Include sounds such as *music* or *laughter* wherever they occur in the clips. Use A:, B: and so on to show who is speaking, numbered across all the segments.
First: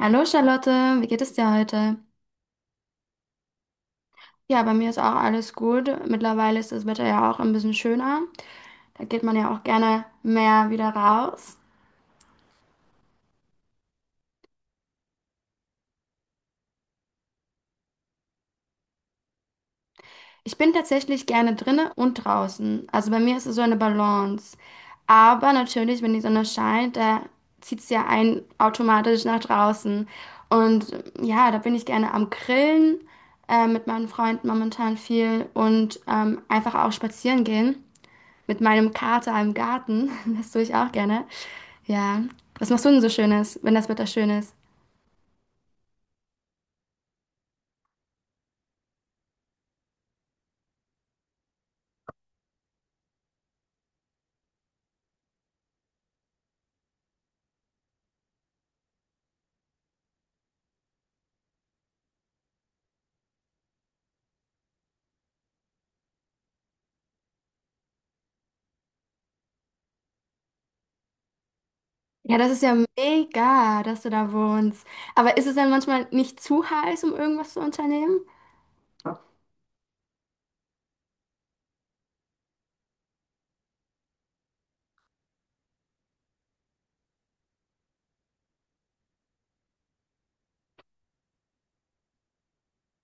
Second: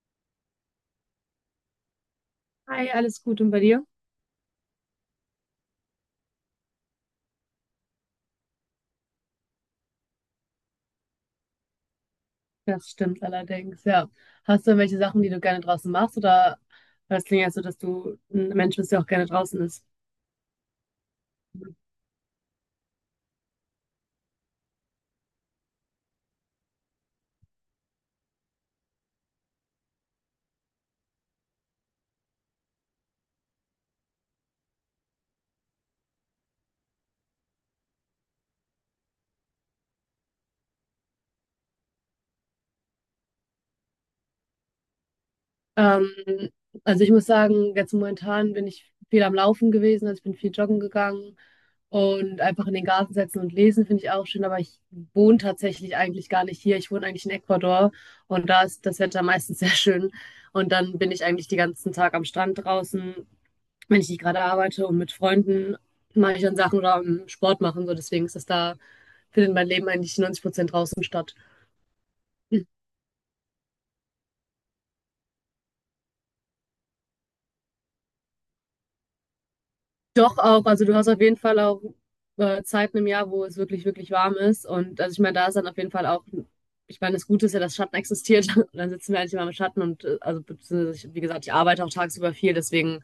A: Hallo Charlotte, wie geht es dir heute?
B: Hi, alles gut und bei dir?
A: Ja, bei mir ist auch alles gut. Mittlerweile ist das Wetter ja auch ein bisschen schöner. Da geht man ja auch gerne mehr wieder raus.
B: Das stimmt allerdings, ja. Hast du irgendwelche Sachen, die du gerne draußen machst, oder, weil es klingt ja so, dass du ein Mensch bist, der auch gerne draußen ist?
A: Ich bin tatsächlich gerne drinnen und draußen. Also bei mir ist es so eine Balance. Aber natürlich, wenn die Sonne scheint, da zieht es ja einen automatisch nach draußen. Und ja, da bin ich gerne am Grillen, mit meinen Freunden momentan viel und einfach auch spazieren gehen mit meinem Kater im Garten. *laughs* Das tue ich auch gerne. Ja. Was machst du denn so Schönes, wenn das Wetter schön ist?
B: Ähm, also ich muss sagen, jetzt momentan bin ich viel am Laufen gewesen, also ich bin viel joggen gegangen und einfach in den Garten setzen und lesen finde ich auch schön, aber ich wohne tatsächlich eigentlich gar nicht hier. Ich wohne eigentlich in Ecuador und da ist das Wetter meistens *laughs* sehr schön und dann bin ich eigentlich den ganzen Tag am Strand draußen, wenn ich nicht gerade arbeite, und mit Freunden mache ich dann Sachen oder Sport machen. So, deswegen ist das da, findet mein Leben eigentlich 90% draußen statt.
A: Ja, das ist ja mega, dass du da wohnst. Aber ist es dann manchmal nicht zu heiß, um irgendwas zu unternehmen?
B: Doch, auch, also du hast auf jeden Fall auch Zeiten im Jahr, wo es wirklich, wirklich warm ist. Und, also ich meine, da ist dann auf jeden Fall auch, ich meine, das Gute ist ja, dass Schatten existiert. *laughs* Und dann sitzen wir eigentlich immer im Schatten und also, beziehungsweise ich, wie gesagt, ich arbeite auch tagsüber viel, deswegen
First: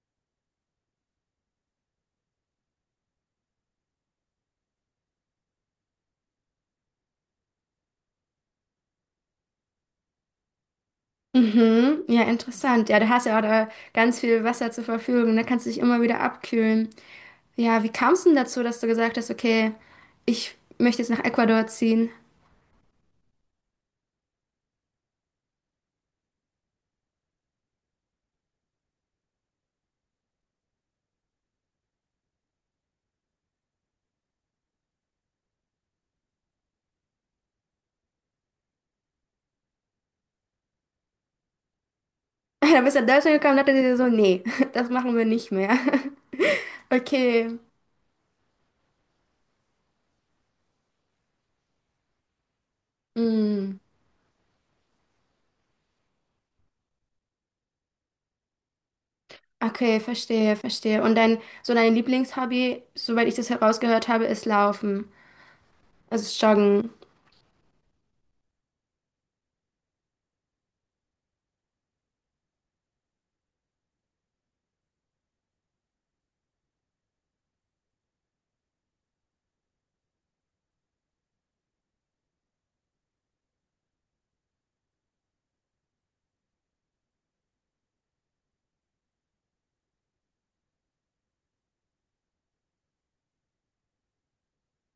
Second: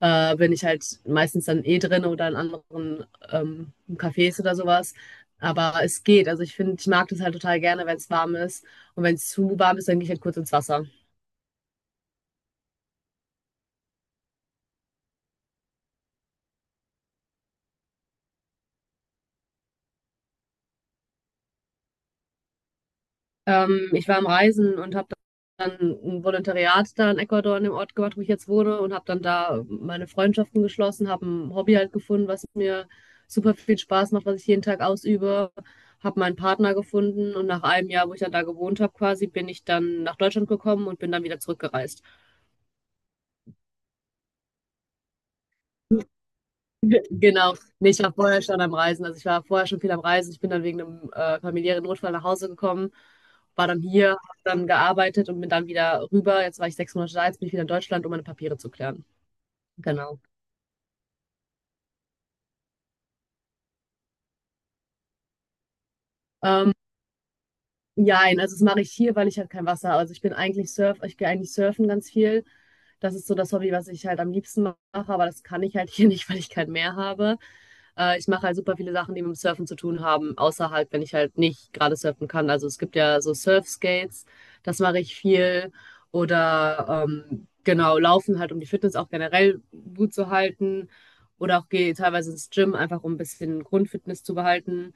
B: bin ich halt meistens dann eh drin oder in anderen Cafés oder sowas. Aber es geht. Also ich finde, ich mag das halt total gerne, wenn es warm ist. Und wenn es zu warm ist, dann gehe ich halt kurz ins Wasser.
A: Mhm, ja, interessant. Ja, du hast ja auch da ganz viel Wasser zur Verfügung. Da kannst du dich immer wieder abkühlen. Ja, wie kamst du denn dazu, dass du gesagt hast, okay, ich möchte jetzt nach Ecuador ziehen? *laughs*
B: Ich war am Reisen und habe dann ein Volontariat da in Ecuador in dem Ort gemacht, wo ich jetzt wohne, und habe dann da meine Freundschaften geschlossen, habe ein Hobby halt gefunden, was mir super viel Spaß macht, was ich jeden Tag ausübe, habe meinen Partner gefunden und nach einem Jahr, wo ich dann da gewohnt habe, quasi bin ich dann nach Deutschland gekommen und bin dann wieder zurückgereist.
A: Da bist du nach Deutschland gekommen und dachte dir so, nee, *laughs* das machen wir nicht mehr. *laughs*
B: Genau.
A: Okay.
B: Ne, ich war vorher schon am Reisen. Also, ich war vorher schon viel am Reisen. Ich bin dann wegen einem familiären Notfall nach Hause gekommen, war
A: Mm.
B: dann hier, habe dann gearbeitet und bin dann wieder rüber. Jetzt war ich 6 Monate da, jetzt bin ich wieder in Deutschland, um meine Papiere zu klären.
A: Okay,
B: Genau.
A: verstehe, verstehe. Und dein, so dein Lieblingshobby, soweit ich das herausgehört habe, ist Laufen, also
B: Ähm
A: Joggen.
B: Jein, also das mache ich hier, weil ich halt kein Wasser habe. Also, ich bin eigentlich Surf, ich gehe eigentlich surfen ganz viel. Das ist so das Hobby, was ich halt am liebsten mache, aber das kann ich halt *laughs* hier nicht, weil ich kein Meer habe. Ich mache halt super viele Sachen, die mit dem Surfen zu tun haben, außer halt, wenn ich halt nicht gerade surfen kann. Also, es gibt ja so Surfskates, das mache ich viel. Oder genau, laufen halt, um die Fitness auch generell gut zu halten. Oder auch gehe teilweise ins Gym, einfach um ein bisschen Grundfitness zu behalten.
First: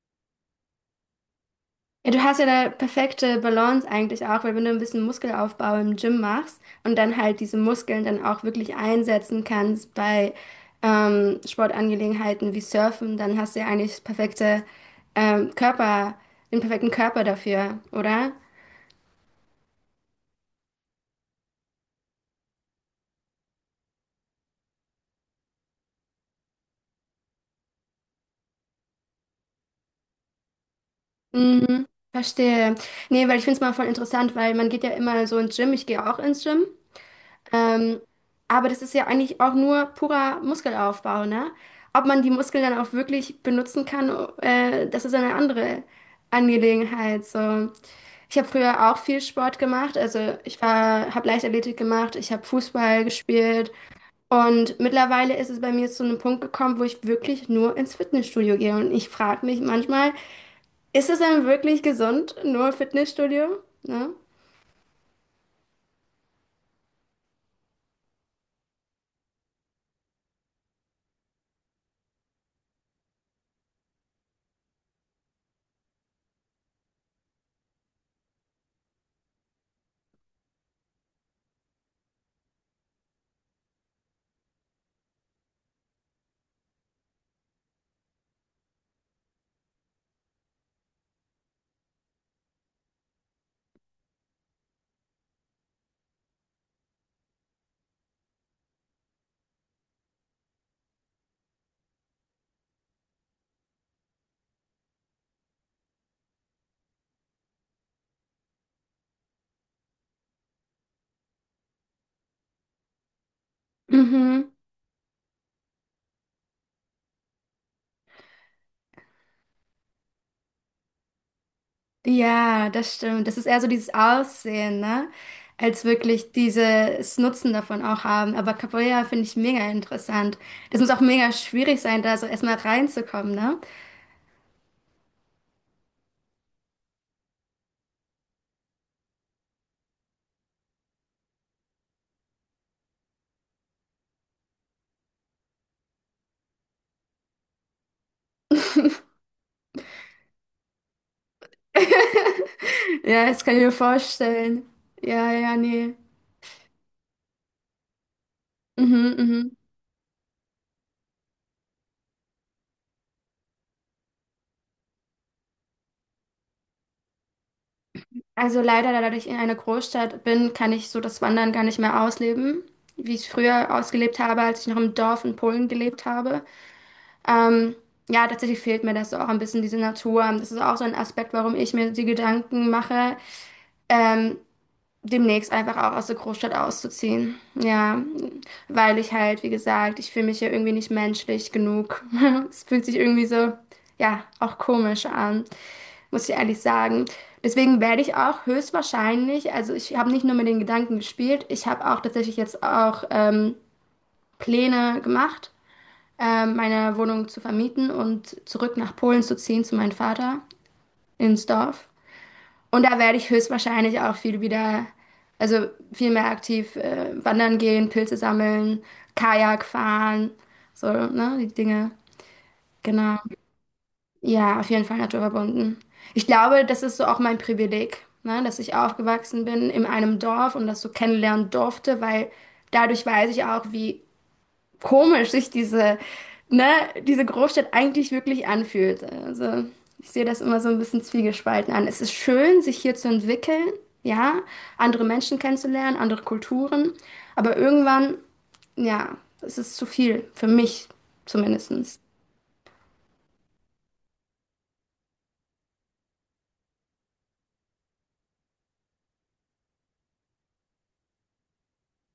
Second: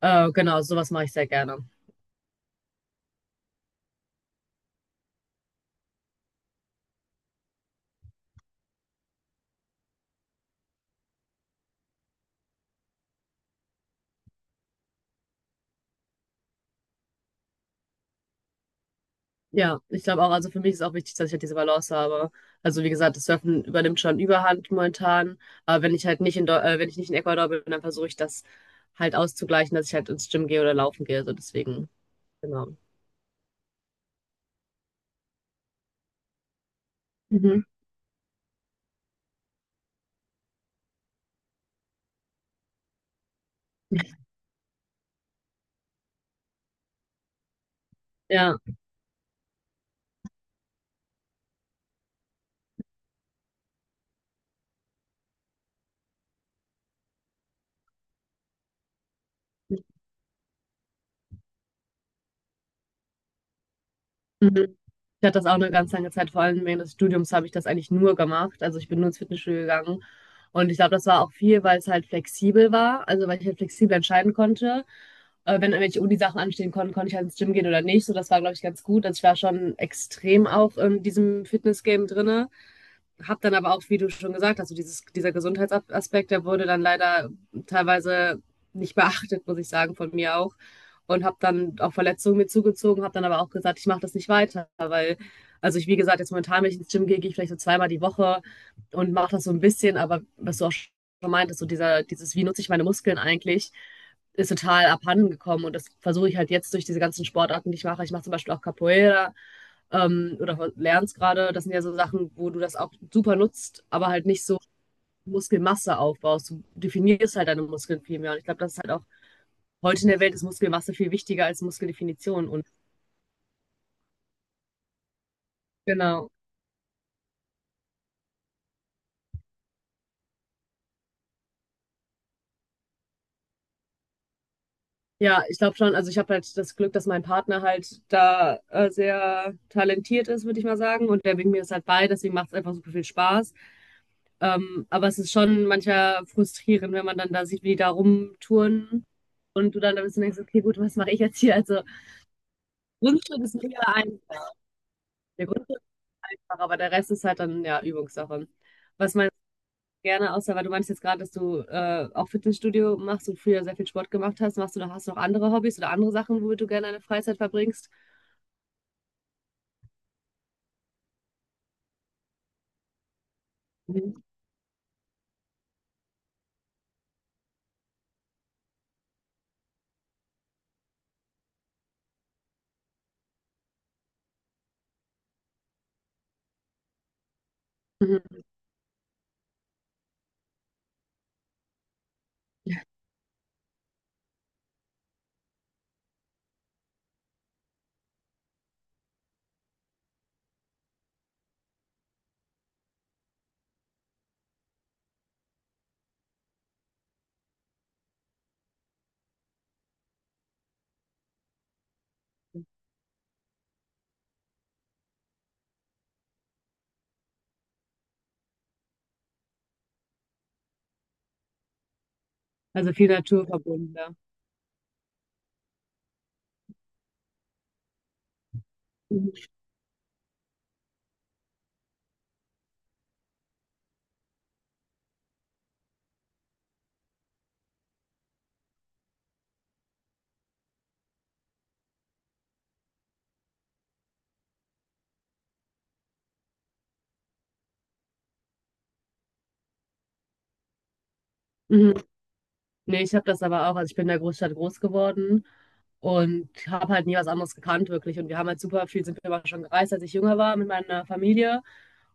B: Genau, sowas mache ich sehr gerne.
A: Ja, du hast ja eine perfekte Balance eigentlich auch, weil wenn du ein bisschen Muskelaufbau im Gym machst und dann halt diese Muskeln dann auch wirklich einsetzen kannst bei Sportangelegenheiten wie Surfen, dann hast du ja eigentlich das perfekte Körper, den perfekten Körper dafür, oder?
B: Ja, ich glaube auch, also für mich ist auch wichtig, dass ich halt diese Balance habe. Also, wie gesagt, das Surfen übernimmt schon Überhand momentan, aber wenn ich nicht in Ecuador bin, dann versuche ich das halt auszugleichen, dass ich halt ins Gym gehe oder laufen gehe, so,
A: Mhm,
B: deswegen,
A: verstehe.
B: genau.
A: Nee, weil ich finde es mal voll interessant, weil man geht ja immer so ins Gym, ich gehe auch ins Gym.
B: Mhm.
A: Ähm, aber das ist ja eigentlich auch nur purer Muskelaufbau, ne? Ob man die Muskeln dann auch wirklich benutzen kann, das ist eine andere Angelegenheit. So. Ich habe
B: Ja.
A: früher auch viel Sport gemacht. Also ich war, habe Leichtathletik gemacht, ich habe Fußball gespielt. Und mittlerweile ist es bei mir zu einem Punkt gekommen, wo ich wirklich nur ins Fitnessstudio gehe. Und ich frage mich manchmal, ist es dann wirklich gesund, nur Fitnessstudio? Ne?
B: Mhm. Ich hatte das auch 'ne ganz lange Zeit, vor allem während des Studiums habe ich das eigentlich nur gemacht. Also, ich bin nur ins Fitnessstudio gegangen und ich glaube, das war auch viel, weil es halt flexibel war, also, weil ich halt flexibel entscheiden konnte. Wenn irgendwelche Unisachen anstehen konnten, konnte ich halt ins Gym gehen oder nicht, so, das war, glaube ich, ganz gut. Also, ich war schon extrem auch in diesem Fitness-Game drinne, habe dann aber auch, wie du schon gesagt hast, so dieses, dieser Gesundheitsaspekt, der wurde dann leider teilweise nicht beachtet, muss ich sagen, von mir auch. Und habe dann auch Verletzungen mir zugezogen, habe dann aber auch gesagt, ich mache das nicht weiter, weil, also ich, wie gesagt, jetzt momentan, wenn ich ins Gym gehe, gehe ich vielleicht so zweimal die Woche und mache das so ein bisschen, aber was du auch schon meintest, so dieser, dieses, wie nutze ich meine Muskeln eigentlich, ist total abhanden gekommen, und das versuche ich halt jetzt durch diese ganzen Sportarten, die ich mache. Ich mache zum Beispiel auch Capoeira, oder lernst gerade, das sind ja so Sachen, wo du das auch super nutzt, aber halt nicht
A: Mhm.
B: so Muskelmasse aufbaust. Du definierst halt deine Muskeln viel mehr. Und ich glaube, das ist halt auch, heute in der Welt ist Muskelmasse viel wichtiger als Muskeldefinition. Und
A: Ja, das stimmt. Das ist eher so dieses Aussehen, ne? Als
B: genau.
A: wirklich dieses Nutzen davon auch haben. Aber Capoeira finde ich mega interessant. Das muss auch mega schwierig sein, da so erstmal reinzukommen, ne?
B: Ja, ich glaube schon, also ich habe halt das Glück, dass mein Partner halt da sehr talentiert ist, würde ich mal sagen. Und der bringt mir das halt bei, deswegen macht es einfach super viel Spaß. Aber es ist schon manchmal frustrierend, wenn man dann da sieht, wie die da rumtouren
A: *laughs*
B: und du dann ein bisschen denkst, okay, gut, was mache ich jetzt hier? Also,
A: Ja,
B: Grundstück
A: das
B: ist
A: kann ich mir
B: mega ein.
A: vorstellen. Ja,
B: Der
A: ja,
B: Grundstück ist
A: nee.
B: einfach, aber der Rest ist halt dann ja Übungssache. Was
A: Mhm,
B: meinst
A: mhm.
B: du gerne, außer, weil du meinst jetzt gerade, dass du auch Fitnessstudio machst und früher sehr viel Sport gemacht hast, machst du noch, hast du noch andere Hobbys oder andere Sachen, womit du gerne deine Freizeit verbringst?
A: Also leider, da ich in einer Großstadt bin, kann ich so das Wandern gar nicht mehr ausleben, wie ich es früher ausgelebt
B: Mhm.
A: habe, als ich noch im Dorf in Polen gelebt habe. Ähm, ja, tatsächlich fehlt mir das so auch ein bisschen diese Natur. Das ist auch so ein Aspekt, warum ich mir die Gedanken mache, ähm, demnächst einfach auch aus der Großstadt auszuziehen. Ja,
B: Mhm.
A: weil ich halt, wie gesagt, ich fühle mich ja irgendwie nicht menschlich genug. *laughs* Es fühlt sich irgendwie so, ja, auch komisch an, muss ich ehrlich sagen. Deswegen werde ich auch höchstwahrscheinlich, also ich habe nicht nur mit den Gedanken gespielt, ich habe auch tatsächlich jetzt auch Pläne gemacht, meine Wohnung zu vermieten und zurück nach Polen zu ziehen zu meinem Vater ins Dorf. Und da werde ich höchstwahrscheinlich auch viel wieder, also viel mehr aktiv wandern gehen, Pilze sammeln, Kajak fahren, so, ne, die Dinge.
B: Also, viel
A: Genau.
B: Natur verbunden, ja.
A: Ja, auf jeden Fall naturverbunden. Ich glaube, das ist so auch mein Privileg, ne, dass ich aufgewachsen
B: Mhm.
A: bin in einem Dorf und das so kennenlernen durfte, weil dadurch weiß ich auch, wie komisch sich diese, ne, diese Großstadt eigentlich wirklich anfühlt. Also ich sehe das immer so ein bisschen zwiegespalten an. Es ist schön, sich hier zu entwickeln, ja, andere Menschen kennenzulernen, andere Kulturen, aber irgendwann, ja, es ist zu viel, für mich
B: Mhm.
A: zumindestens.
B: Nee, ich habe das aber auch. Also, ich bin in der Großstadt groß geworden und habe halt nie was anderes gekannt, wirklich. Und wir haben halt super viel, sind wir aber schon gereist, als ich jünger war, mit meiner Familie.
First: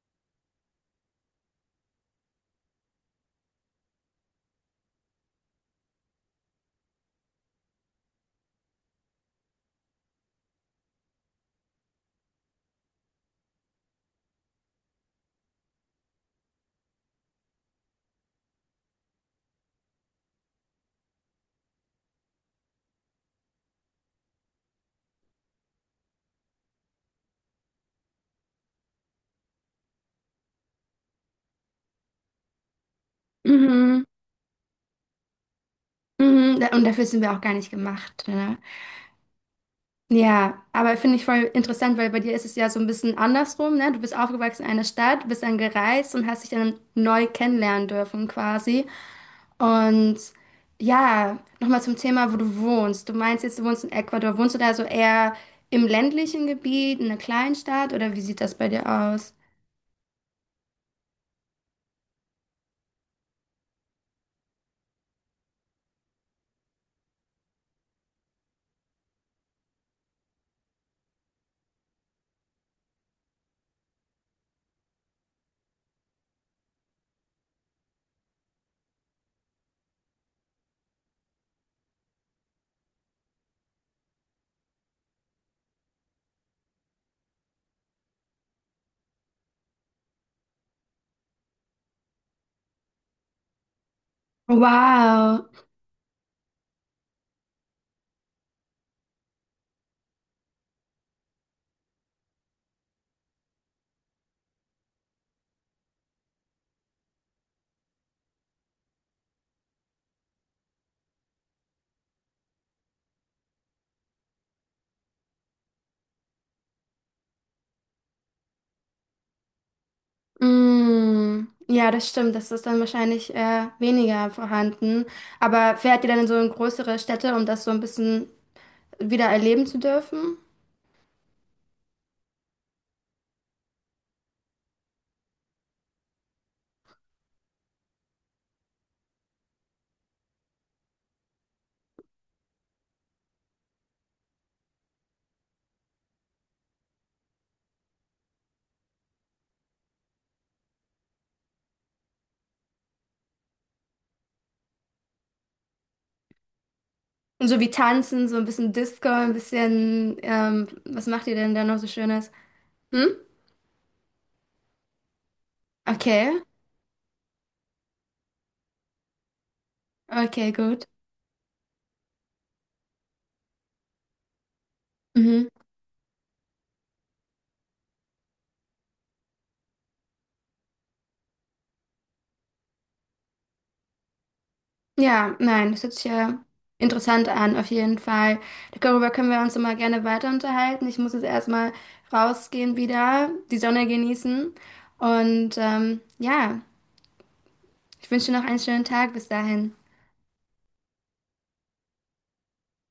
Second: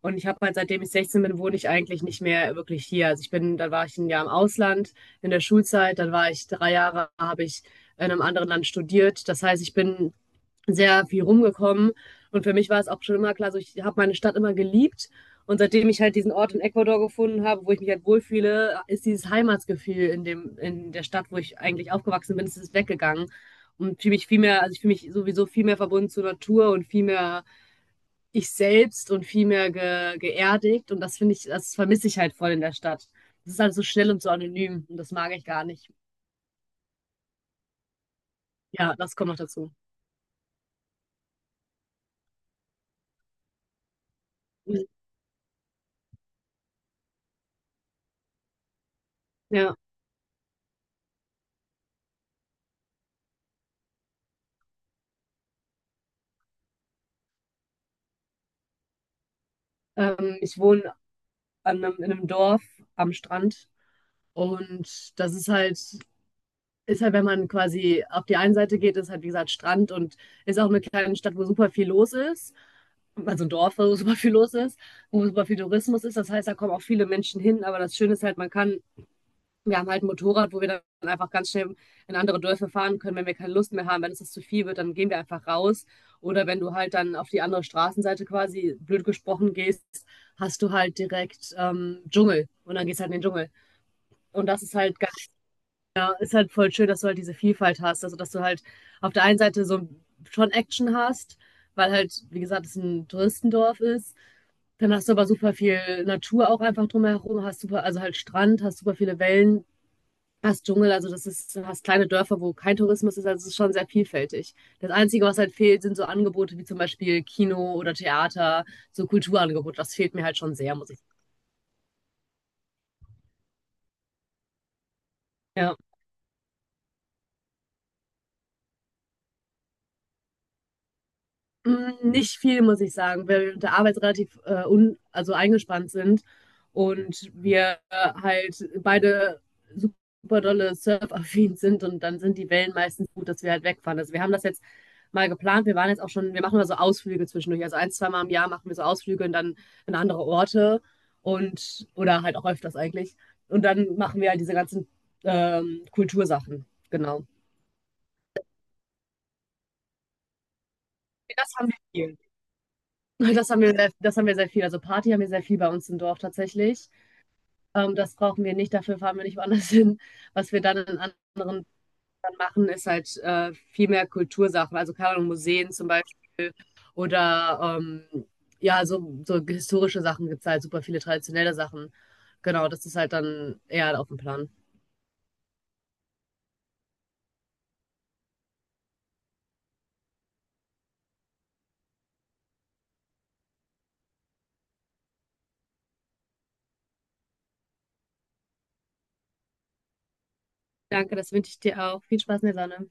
B: Und ich habe halt, seitdem ich 16 bin, wohne ich eigentlich nicht mehr wirklich hier. Also, ich bin, dann war ich ein Jahr im Ausland in der Schulzeit, dann war ich 3 Jahre, habe ich in einem anderen Land studiert. Das heißt, ich bin sehr viel rumgekommen. Und für mich war es auch schon immer klar, so, ich habe meine Stadt immer geliebt. Und seitdem ich halt diesen Ort in Ecuador gefunden habe, wo ich mich halt wohlfühle, ist dieses Heimatsgefühl in dem, in der Stadt, wo ich eigentlich aufgewachsen bin, ist es weggegangen. Und fühle mich viel mehr, also ich fühle mich sowieso viel mehr verbunden zur Natur und viel mehr ich selbst und viel mehr geerdigt. Und das finde ich, das vermisse ich halt voll in der Stadt. Das ist alles so
A: Mhm.
B: schnell und so anonym und das mag ich gar nicht.
A: Mhm. Da- Und dafür sind wir auch gar nicht gemacht. Ne?
B: Ja, das kommt noch dazu.
A: Ja, aber finde ich voll interessant, weil bei dir ist es ja so ein bisschen andersrum, ne? Du bist aufgewachsen in einer Stadt, bist dann gereist und hast dich dann neu kennenlernen dürfen quasi.
B: Ja,
A: Und ja, nochmal zum Thema, wo du wohnst. Du meinst jetzt, du wohnst in Ecuador. Wohnst du da so eher im ländlichen Gebiet, in einer Kleinstadt oder wie sieht das bei dir aus?
B: ich wohne an in einem Dorf am Strand. Und das ist halt, wenn man quasi auf die eine Seite geht, ist halt, wie gesagt, Strand und ist auch eine kleine Stadt, wo super viel los ist. Also, ein Dorf, wo super viel los ist, wo super viel Tourismus ist. Das heißt, da kommen auch viele Menschen hin. Aber das Schöne ist halt, man kann, wir haben halt ein Motorrad, wo wir dann einfach ganz schnell in andere Dörfer fahren können, wenn wir keine Lust mehr haben. Wenn es das zu viel wird, dann gehen wir einfach raus. Oder wenn du halt dann auf die andere Straßenseite, quasi blöd gesprochen, gehst, hast du halt direkt Dschungel und dann gehst halt in den Dschungel. Und das ist halt, gar-
A: Wow.
B: ist halt voll schön, dass du halt diese Vielfalt hast. Also, dass du halt auf der einen Seite so schon Action hast, weil halt, wie gesagt, es ein Touristendorf ist. Dann hast du aber super viel Natur auch einfach drumherum, hast super, also halt Strand, hast super viele Wellen, fast Dschungel, also das ist, du hast kleine Dörfer, wo kein Tourismus ist, also es ist schon sehr vielfältig. Das Einzige, was halt fehlt, sind so Angebote wie zum Beispiel Kino oder Theater, so Kulturangebote. Das fehlt mir halt schon sehr, muss ich sagen.
A: Mm. Ja, das stimmt. Das ist dann wahrscheinlich weniger vorhanden.
B: Ja.
A: Aber fährt ihr dann in so in größere Städte, um das so ein bisschen wieder erleben zu dürfen?
B: Mm, nicht viel, muss ich sagen, weil wir mit der Arbeit relativ un also eingespannt sind und wir halt beide super dolle surfaffin sind und dann sind die Wellen meistens gut, dass wir halt wegfahren. Also, wir haben das jetzt mal geplant. Wir waren jetzt auch schon, wir machen mal so Ausflüge zwischendurch. Also, ein, zwei Mal im Jahr machen wir so Ausflüge und dann in andere Orte und, oder halt auch öfters eigentlich. Und dann machen wir halt diese ganzen Kultursachen. Genau.
A: Und so wie tanzen, so ein bisschen Disco, ein bisschen, was macht ihr
B: Das
A: denn da
B: haben
A: noch so
B: wir viel.
A: Schönes? Hm?
B: *laughs* Das haben wir sehr viel. Also, Party haben wir sehr viel bei uns im Dorf
A: Okay.
B: tatsächlich. Das brauchen wir nicht, dafür fahren wir nicht woanders *laughs* hin.
A: Okay,
B: Was wir dann
A: gut.
B: in anderen dann machen, ist halt viel mehr Kultursachen, also keine Ahnung,
A: Mhm.
B: Museen zum Beispiel oder ja, so historische Sachen gibt es halt, super viele traditionelle Sachen. Genau, das ist halt dann eher auf dem Plan.
A: Ja, nein, das hört sich ja interessant an, auf jeden Fall. Darüber können wir uns immer gerne weiter unterhalten. Ich muss jetzt erstmal rausgehen wieder, die Sonne genießen. Und ja, ich wünsche dir noch einen schönen Tag bis dahin.
B: Danke, das wünsche ich dir auch. Viel Spaß in der Sonne.